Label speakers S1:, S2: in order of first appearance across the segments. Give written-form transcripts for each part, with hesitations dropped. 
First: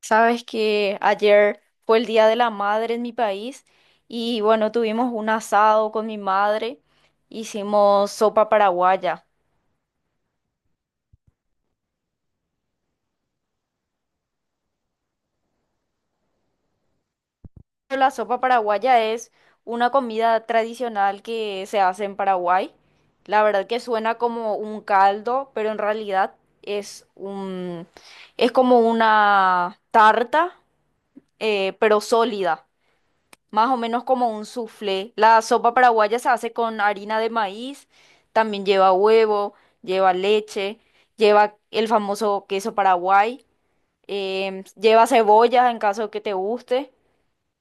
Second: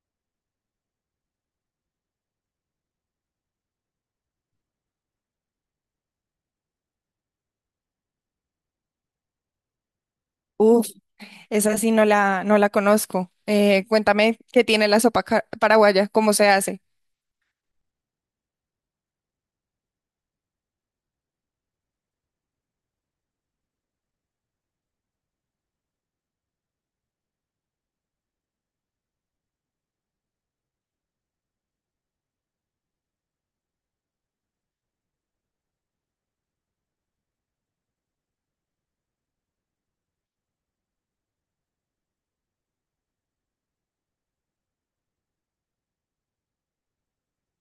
S1: Sabes que ayer fue el Día de la Madre en mi país y bueno, tuvimos un asado con mi madre, hicimos sopa paraguaya.
S2: Uf, esa sí no la conozco. Cuéntame qué tiene la sopa paraguaya, cómo se hace.
S1: La sopa paraguaya es una comida tradicional que se hace en Paraguay. La verdad que suena como un caldo, pero en realidad es un, es como una tarta, pero sólida. Más o menos como un soufflé. La sopa paraguaya se hace con harina de maíz, también lleva huevo, lleva leche, lleva el famoso queso paraguay, lleva cebolla en caso de que te guste,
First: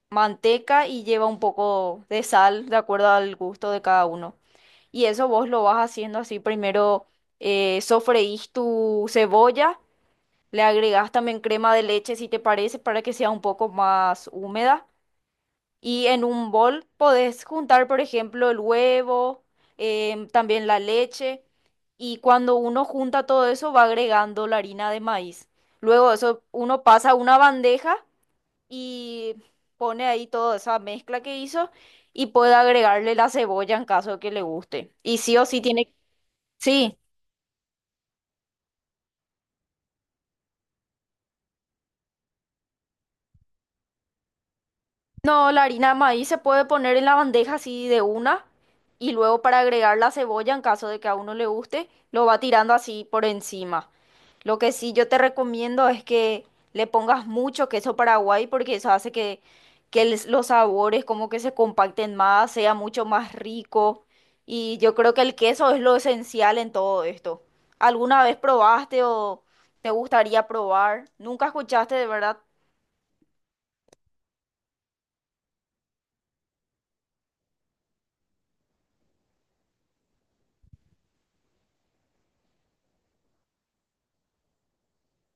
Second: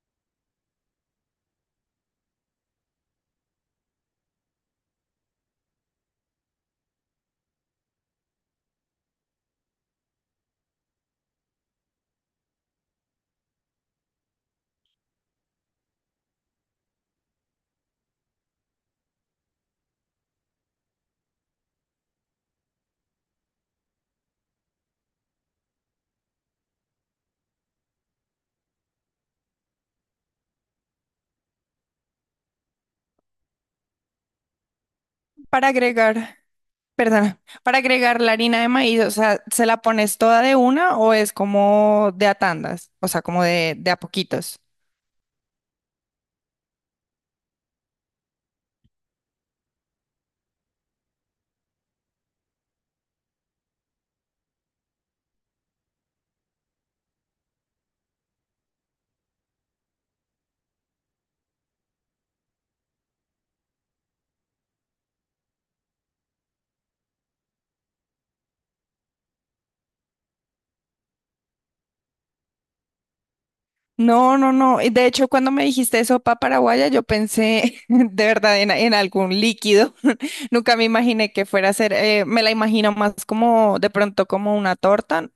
S1: manteca y lleva un poco de sal de acuerdo al gusto de cada uno. Y eso vos lo vas haciendo así, primero sofreís tu cebolla, le agregás también crema de leche si te parece para que sea un poco más húmeda y en un bol podés juntar, por ejemplo, el huevo, también la leche. Y cuando uno junta todo eso, va agregando la harina de maíz. Luego eso uno pasa a una bandeja y pone ahí toda esa mezcla que hizo y puede agregarle la cebolla en caso que le guste. Y sí o sí
S2: Para
S1: tiene...
S2: agregar,
S1: Sí,
S2: perdona, para agregar la harina de maíz, o sea, ¿se la pones toda de una o es como de a tandas? O sea, como de a poquitos.
S1: no, la harina de maíz se puede poner en la bandeja así de una y luego para agregar la cebolla en caso de que a uno le guste, lo va tirando así por encima. Lo que sí yo te recomiendo es que le pongas mucho queso paraguay porque eso hace que los sabores como que se compacten más, sea mucho más rico. Y yo creo que el queso es lo esencial en todo esto. ¿Alguna vez probaste o te gustaría probar? ¿Nunca escuchaste de verdad?
S2: No, no, no. De hecho, cuando me dijiste sopa paraguaya, yo pensé de verdad en algún líquido. Nunca me imaginé que fuera a ser, me la imagino más como de pronto como una torta.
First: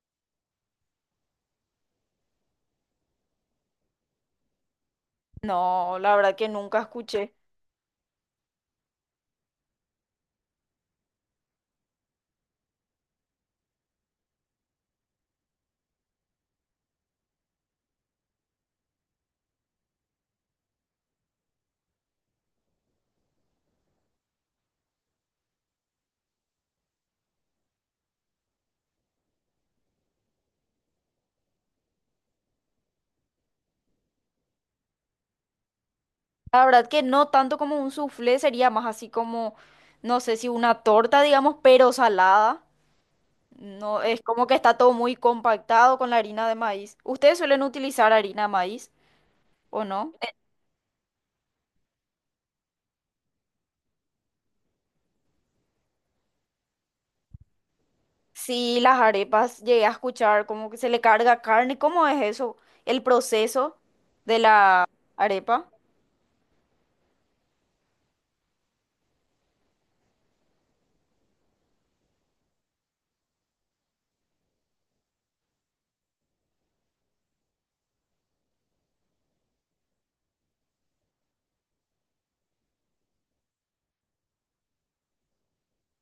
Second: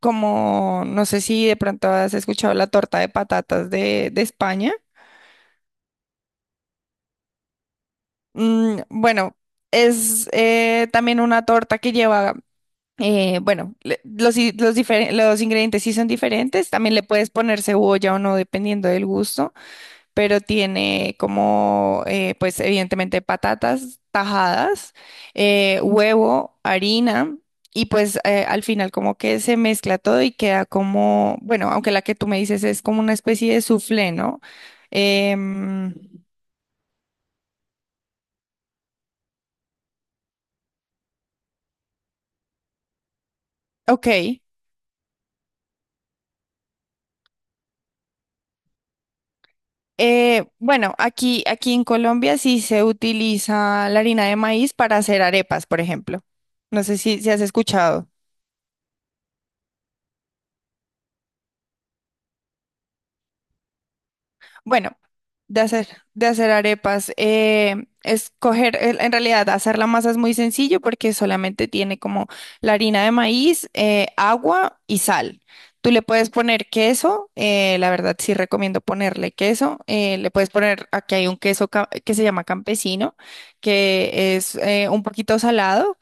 S2: Como no sé si de pronto has escuchado la torta de patatas de España.
S1: No, la verdad que nunca escuché.
S2: Mm, bueno, es también una torta que lleva, bueno, los ingredientes sí son diferentes, también le puedes poner cebolla o no, dependiendo del gusto. Pero tiene como, pues evidentemente patatas tajadas, huevo, harina. Y pues al final como que se mezcla todo y queda como, bueno, aunque la que tú me dices es como una especie de soufflé, ¿no? Em,
S1: La verdad que no tanto como un soufflé, sería más así como, no sé si una torta, digamos, pero salada. No, es
S2: ok.
S1: como que está todo muy compactado con la harina de maíz. ¿Ustedes suelen utilizar harina de maíz o no?
S2: Bueno, aquí en Colombia sí se utiliza la harina de maíz para hacer arepas, por ejemplo. No sé si has escuchado.
S1: Sí, las arepas llegué a escuchar como que se le carga carne. ¿Cómo es eso? El proceso de la
S2: Bueno, de
S1: arepa.
S2: hacer, de hacer arepas, es coger, en realidad hacer la masa es muy sencillo porque solamente tiene como la harina de maíz, agua y sal. Tú le puedes poner queso, la verdad sí recomiendo ponerle queso, le puedes poner, aquí hay un queso que se llama campesino, que es un poquito salado,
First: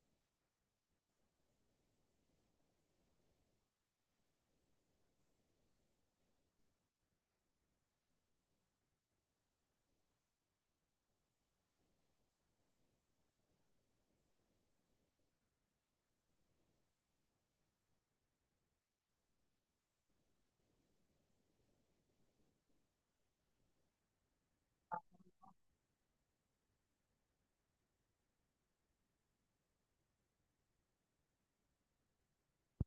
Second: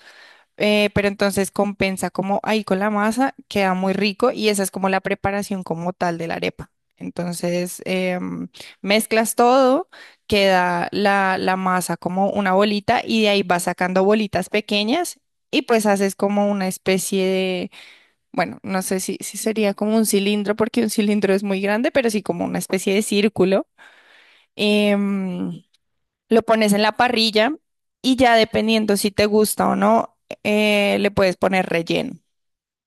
S2: pero entonces compensa como ahí con la masa, queda muy rico y esa es como la preparación como tal de la arepa. Entonces mezclas todo, queda la masa como una bolita y de ahí vas sacando bolitas pequeñas y pues haces como una especie de, bueno, no sé si sería como un cilindro porque un cilindro es muy grande, pero sí como una especie de círculo. Em, lo pones en la parrilla y ya dependiendo si te gusta o no, le puedes poner relleno.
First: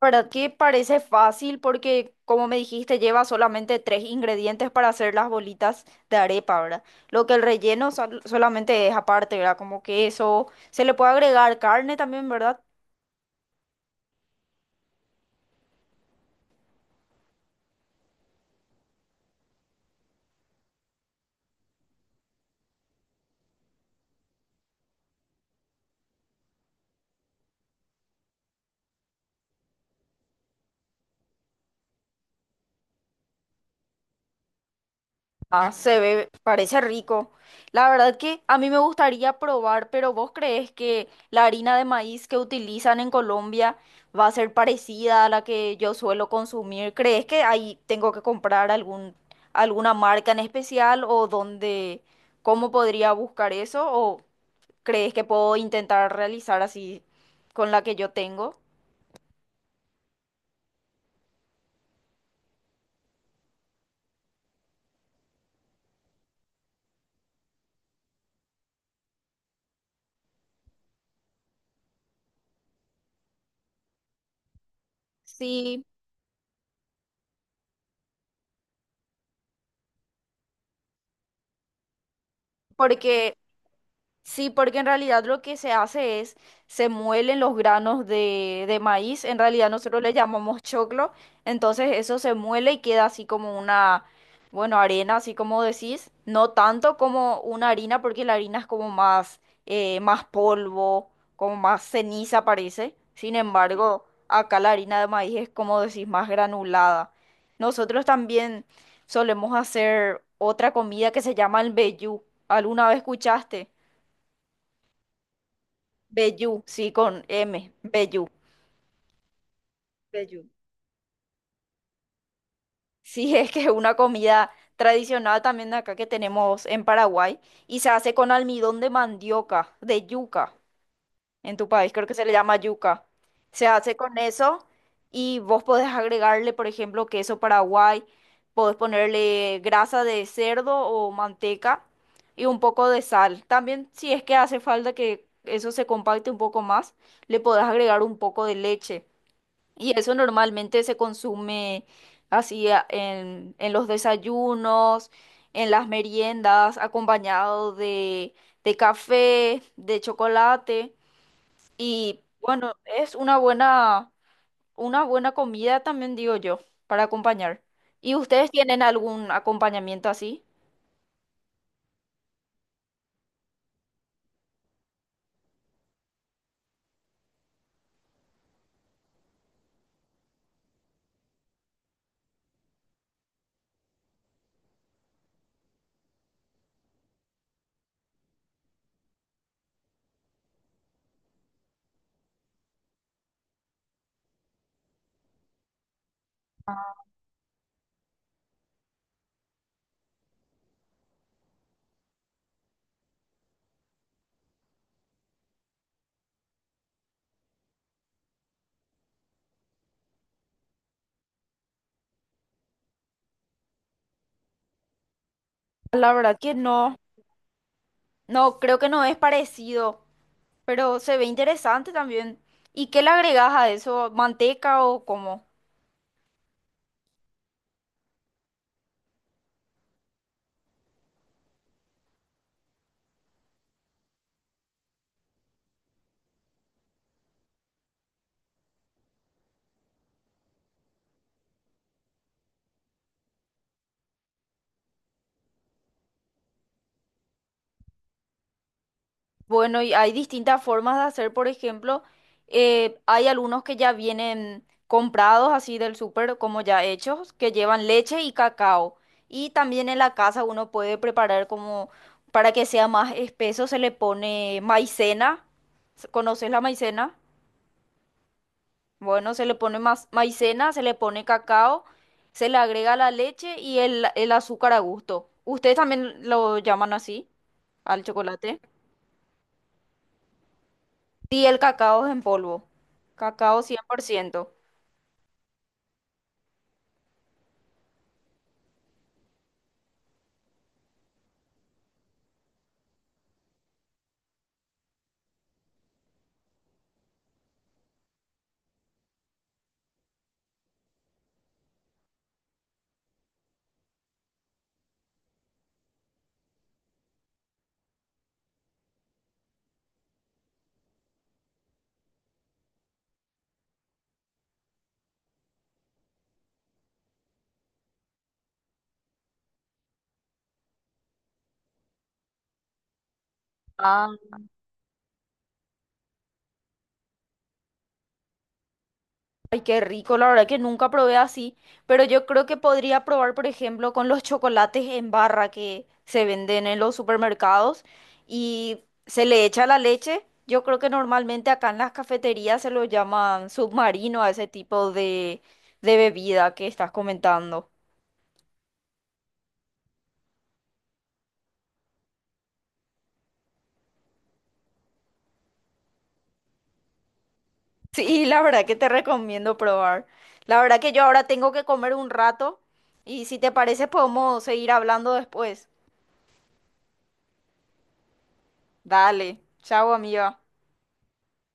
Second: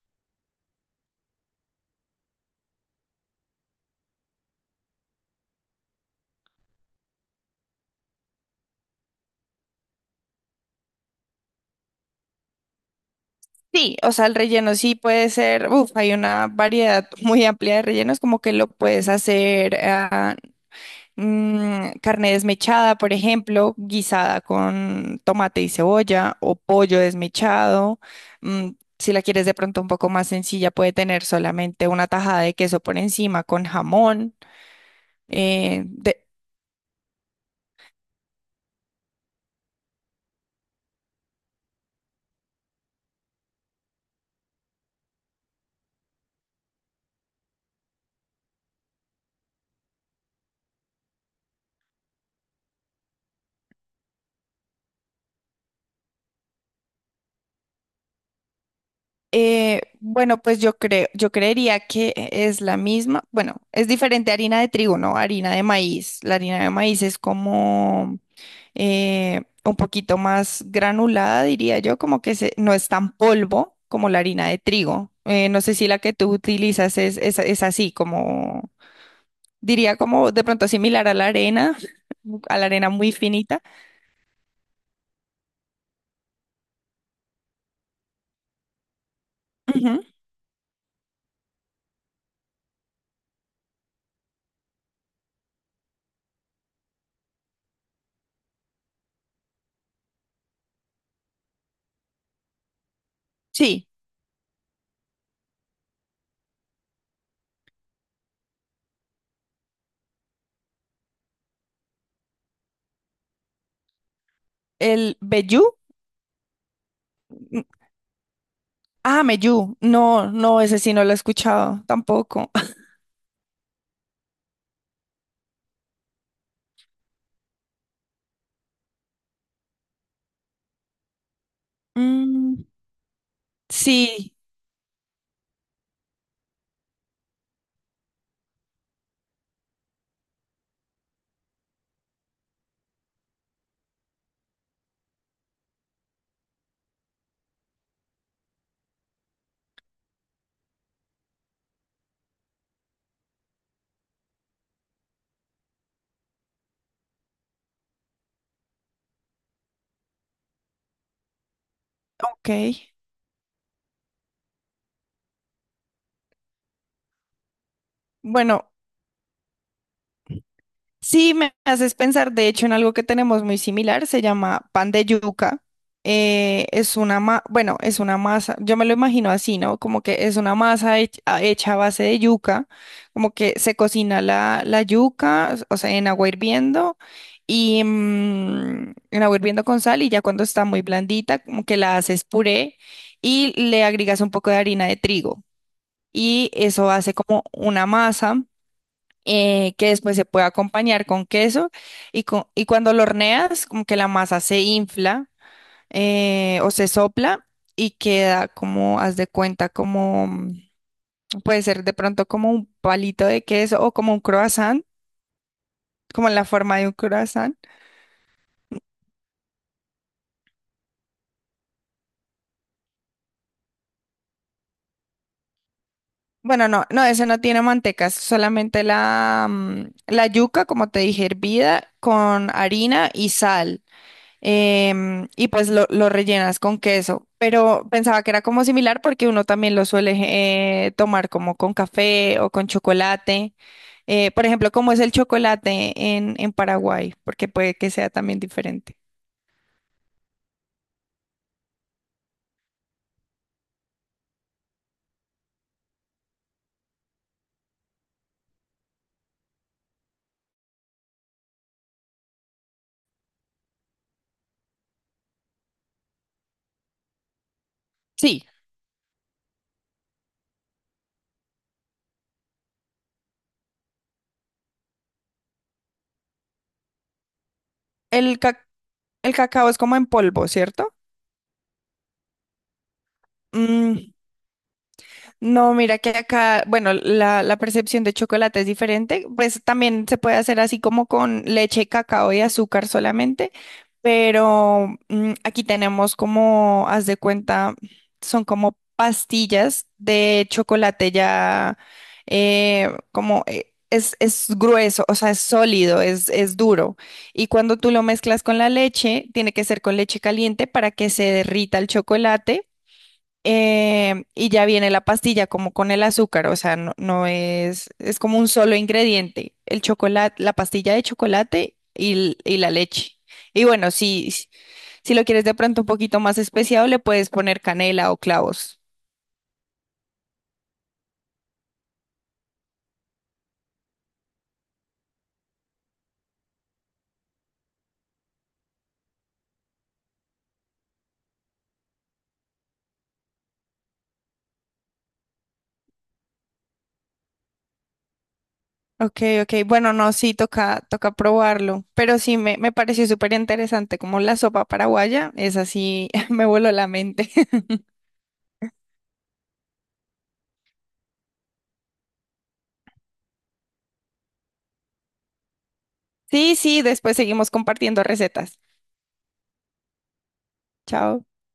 S1: ¿Verdad que parece fácil? Porque, como me dijiste, lleva solamente tres ingredientes para hacer las bolitas de arepa, ¿verdad? Lo que el relleno solamente es aparte, ¿verdad? Como queso. Se le puede agregar carne también, ¿verdad?
S2: Sí, o sea, el relleno sí puede ser, uf, hay una variedad muy amplia de rellenos, como que lo puedes hacer carne desmechada, por ejemplo, guisada con tomate y cebolla o pollo desmechado. mm, si la quieres de pronto un poco más sencilla, puede tener solamente una tajada de queso por encima con jamón.
S1: Ah,
S2: Eh,
S1: se
S2: de-
S1: ve, parece rico. La verdad que a mí me gustaría probar, pero ¿vos crees que la harina de maíz que utilizan en Colombia va a ser parecida a la que yo suelo consumir? ¿Crees que ahí tengo que comprar algún, alguna marca en especial o dónde, cómo podría buscar eso? ¿O crees que puedo intentar realizar así con la que yo tengo?
S2: Bueno, pues yo creería que es la misma. Bueno, es diferente a harina de trigo, ¿no? Harina de maíz. La harina de maíz es como un poquito más granulada, diría yo, no es tan polvo como la harina de trigo. No sé
S1: Sí,
S2: si la que tú utilizas es así, como diría como de pronto similar a la arena, a la arena muy
S1: porque
S2: finita.
S1: sí, porque en realidad lo que se hace es, se muelen los granos de maíz, en realidad nosotros
S2: Ujú.
S1: le llamamos choclo, entonces eso se muele y queda así como una, bueno, arena, así como decís, no tanto como una harina, porque la harina es como más, más polvo, como más ceniza parece, sin
S2: Sí,
S1: embargo, acá la harina de maíz es como decís, más granulada. Nosotros también solemos hacer otra comida que se llama el vellú, ¿alguna vez escuchaste?
S2: el vellú.
S1: Vellú, sí, con
S2: Mm,
S1: M, vellú.
S2: ah, meyú. No,
S1: Bello.
S2: no, ese sí no lo he escuchado tampoco.
S1: Sí, es que es una comida tradicional también de acá que tenemos en Paraguay y se hace con almidón de mandioca, de yuca. En tu país creo que se le llama
S2: Mm,
S1: yuca. Se hace con
S2: sí,
S1: eso y vos podés agregarle, por ejemplo, queso Paraguay, podés ponerle grasa de cerdo o manteca y un poco de sal. También si es que hace falta que eso se compacte un poco más, le podés agregar un poco de leche. Y eso normalmente se consume así en los desayunos, en las meriendas, acompañado de café, de chocolate. Y
S2: ok.
S1: bueno, es una buena comida también, digo yo, para acompañar. ¿Y ustedes
S2: Bueno,
S1: tienen algún acompañamiento así?
S2: sí me haces pensar, de hecho, en algo que tenemos muy similar, se llama pan de yuca. Es una bueno, es una masa, yo me lo imagino así, ¿no? Como que es una masa hecha a base de yuca, como que se cocina la yuca, o sea, en agua hirviendo y en agua hirviendo con sal y ya cuando está muy blandita, como que la haces puré y le agregas un poco de harina de trigo. Y eso hace como una masa que después se puede acompañar con queso y, y cuando lo horneas como que la masa se infla o se sopla y queda como, haz de cuenta, como puede ser de pronto como un palito de queso o como un croissant,
S1: La
S2: como
S1: verdad
S2: la
S1: que
S2: forma de un
S1: no,
S2: croissant.
S1: no, creo que no es parecido, pero se ve interesante también. ¿Y qué le agregas a eso? ¿Manteca o cómo?
S2: Bueno, no, no, ese no tiene manteca, es solamente la, la yuca, como te dije, hervida con harina y sal. Y pues lo rellenas con queso. Pero pensaba que era como similar porque uno también lo suele tomar como con café o con chocolate. Por ejemplo, ¿cómo es el chocolate en Paraguay? Porque puede que sea también diferente.
S1: Bueno, y hay distintas formas de hacer, por ejemplo, hay algunos que ya vienen comprados así del súper como ya hechos, que llevan leche y cacao. Y también en la casa uno puede preparar como para que sea más espeso, se le pone maicena. ¿Conoces la maicena?
S2: Sí,
S1: Bueno, se le pone más maicena, se le pone cacao, se le agrega la leche y el azúcar a gusto. ¿Ustedes también lo llaman así al
S2: el,
S1: chocolate?
S2: ca- el cacao es como en polvo, ¿cierto?
S1: Sí, el cacao es en polvo. Cacao cien por
S2: Mm,
S1: ciento.
S2: no, mira que acá, bueno, la percepción de chocolate es diferente, pues también se puede hacer así como con leche, cacao y azúcar solamente, pero aquí tenemos como, haz de cuenta, son como pastillas de chocolate ya, es grueso, o sea, es sólido, es duro, y cuando tú lo mezclas con la leche, tiene que ser con leche caliente para que se derrita el chocolate y ya viene la pastilla como con el azúcar, o sea, no, no es, es como un solo ingrediente, el chocolate, la pastilla de chocolate y, y la leche. Y bueno,
S1: Ah,
S2: si si lo quieres de pronto un poquito más especiado, le puedes poner canela o clavos.
S1: ay, qué rico, la verdad que nunca probé así, pero yo creo que podría probar, por ejemplo, con los chocolates en barra que se venden en los supermercados y se le echa la leche. Yo creo que normalmente acá en las cafeterías se lo llaman submarino a ese tipo de bebida que estás comentando.
S2: Ok, ok, bueno, no, sí, toca probarlo, pero sí, me pareció súper interesante como la sopa paraguaya, es así, me voló la mente.
S1: Sí, la verdad que te recomiendo probar. La verdad que yo ahora tengo que comer un rato y si te parece podemos seguir hablando después.
S2: Sí, sí, después seguimos compartiendo recetas.
S1: Dale, chao amiga.
S2: Chao.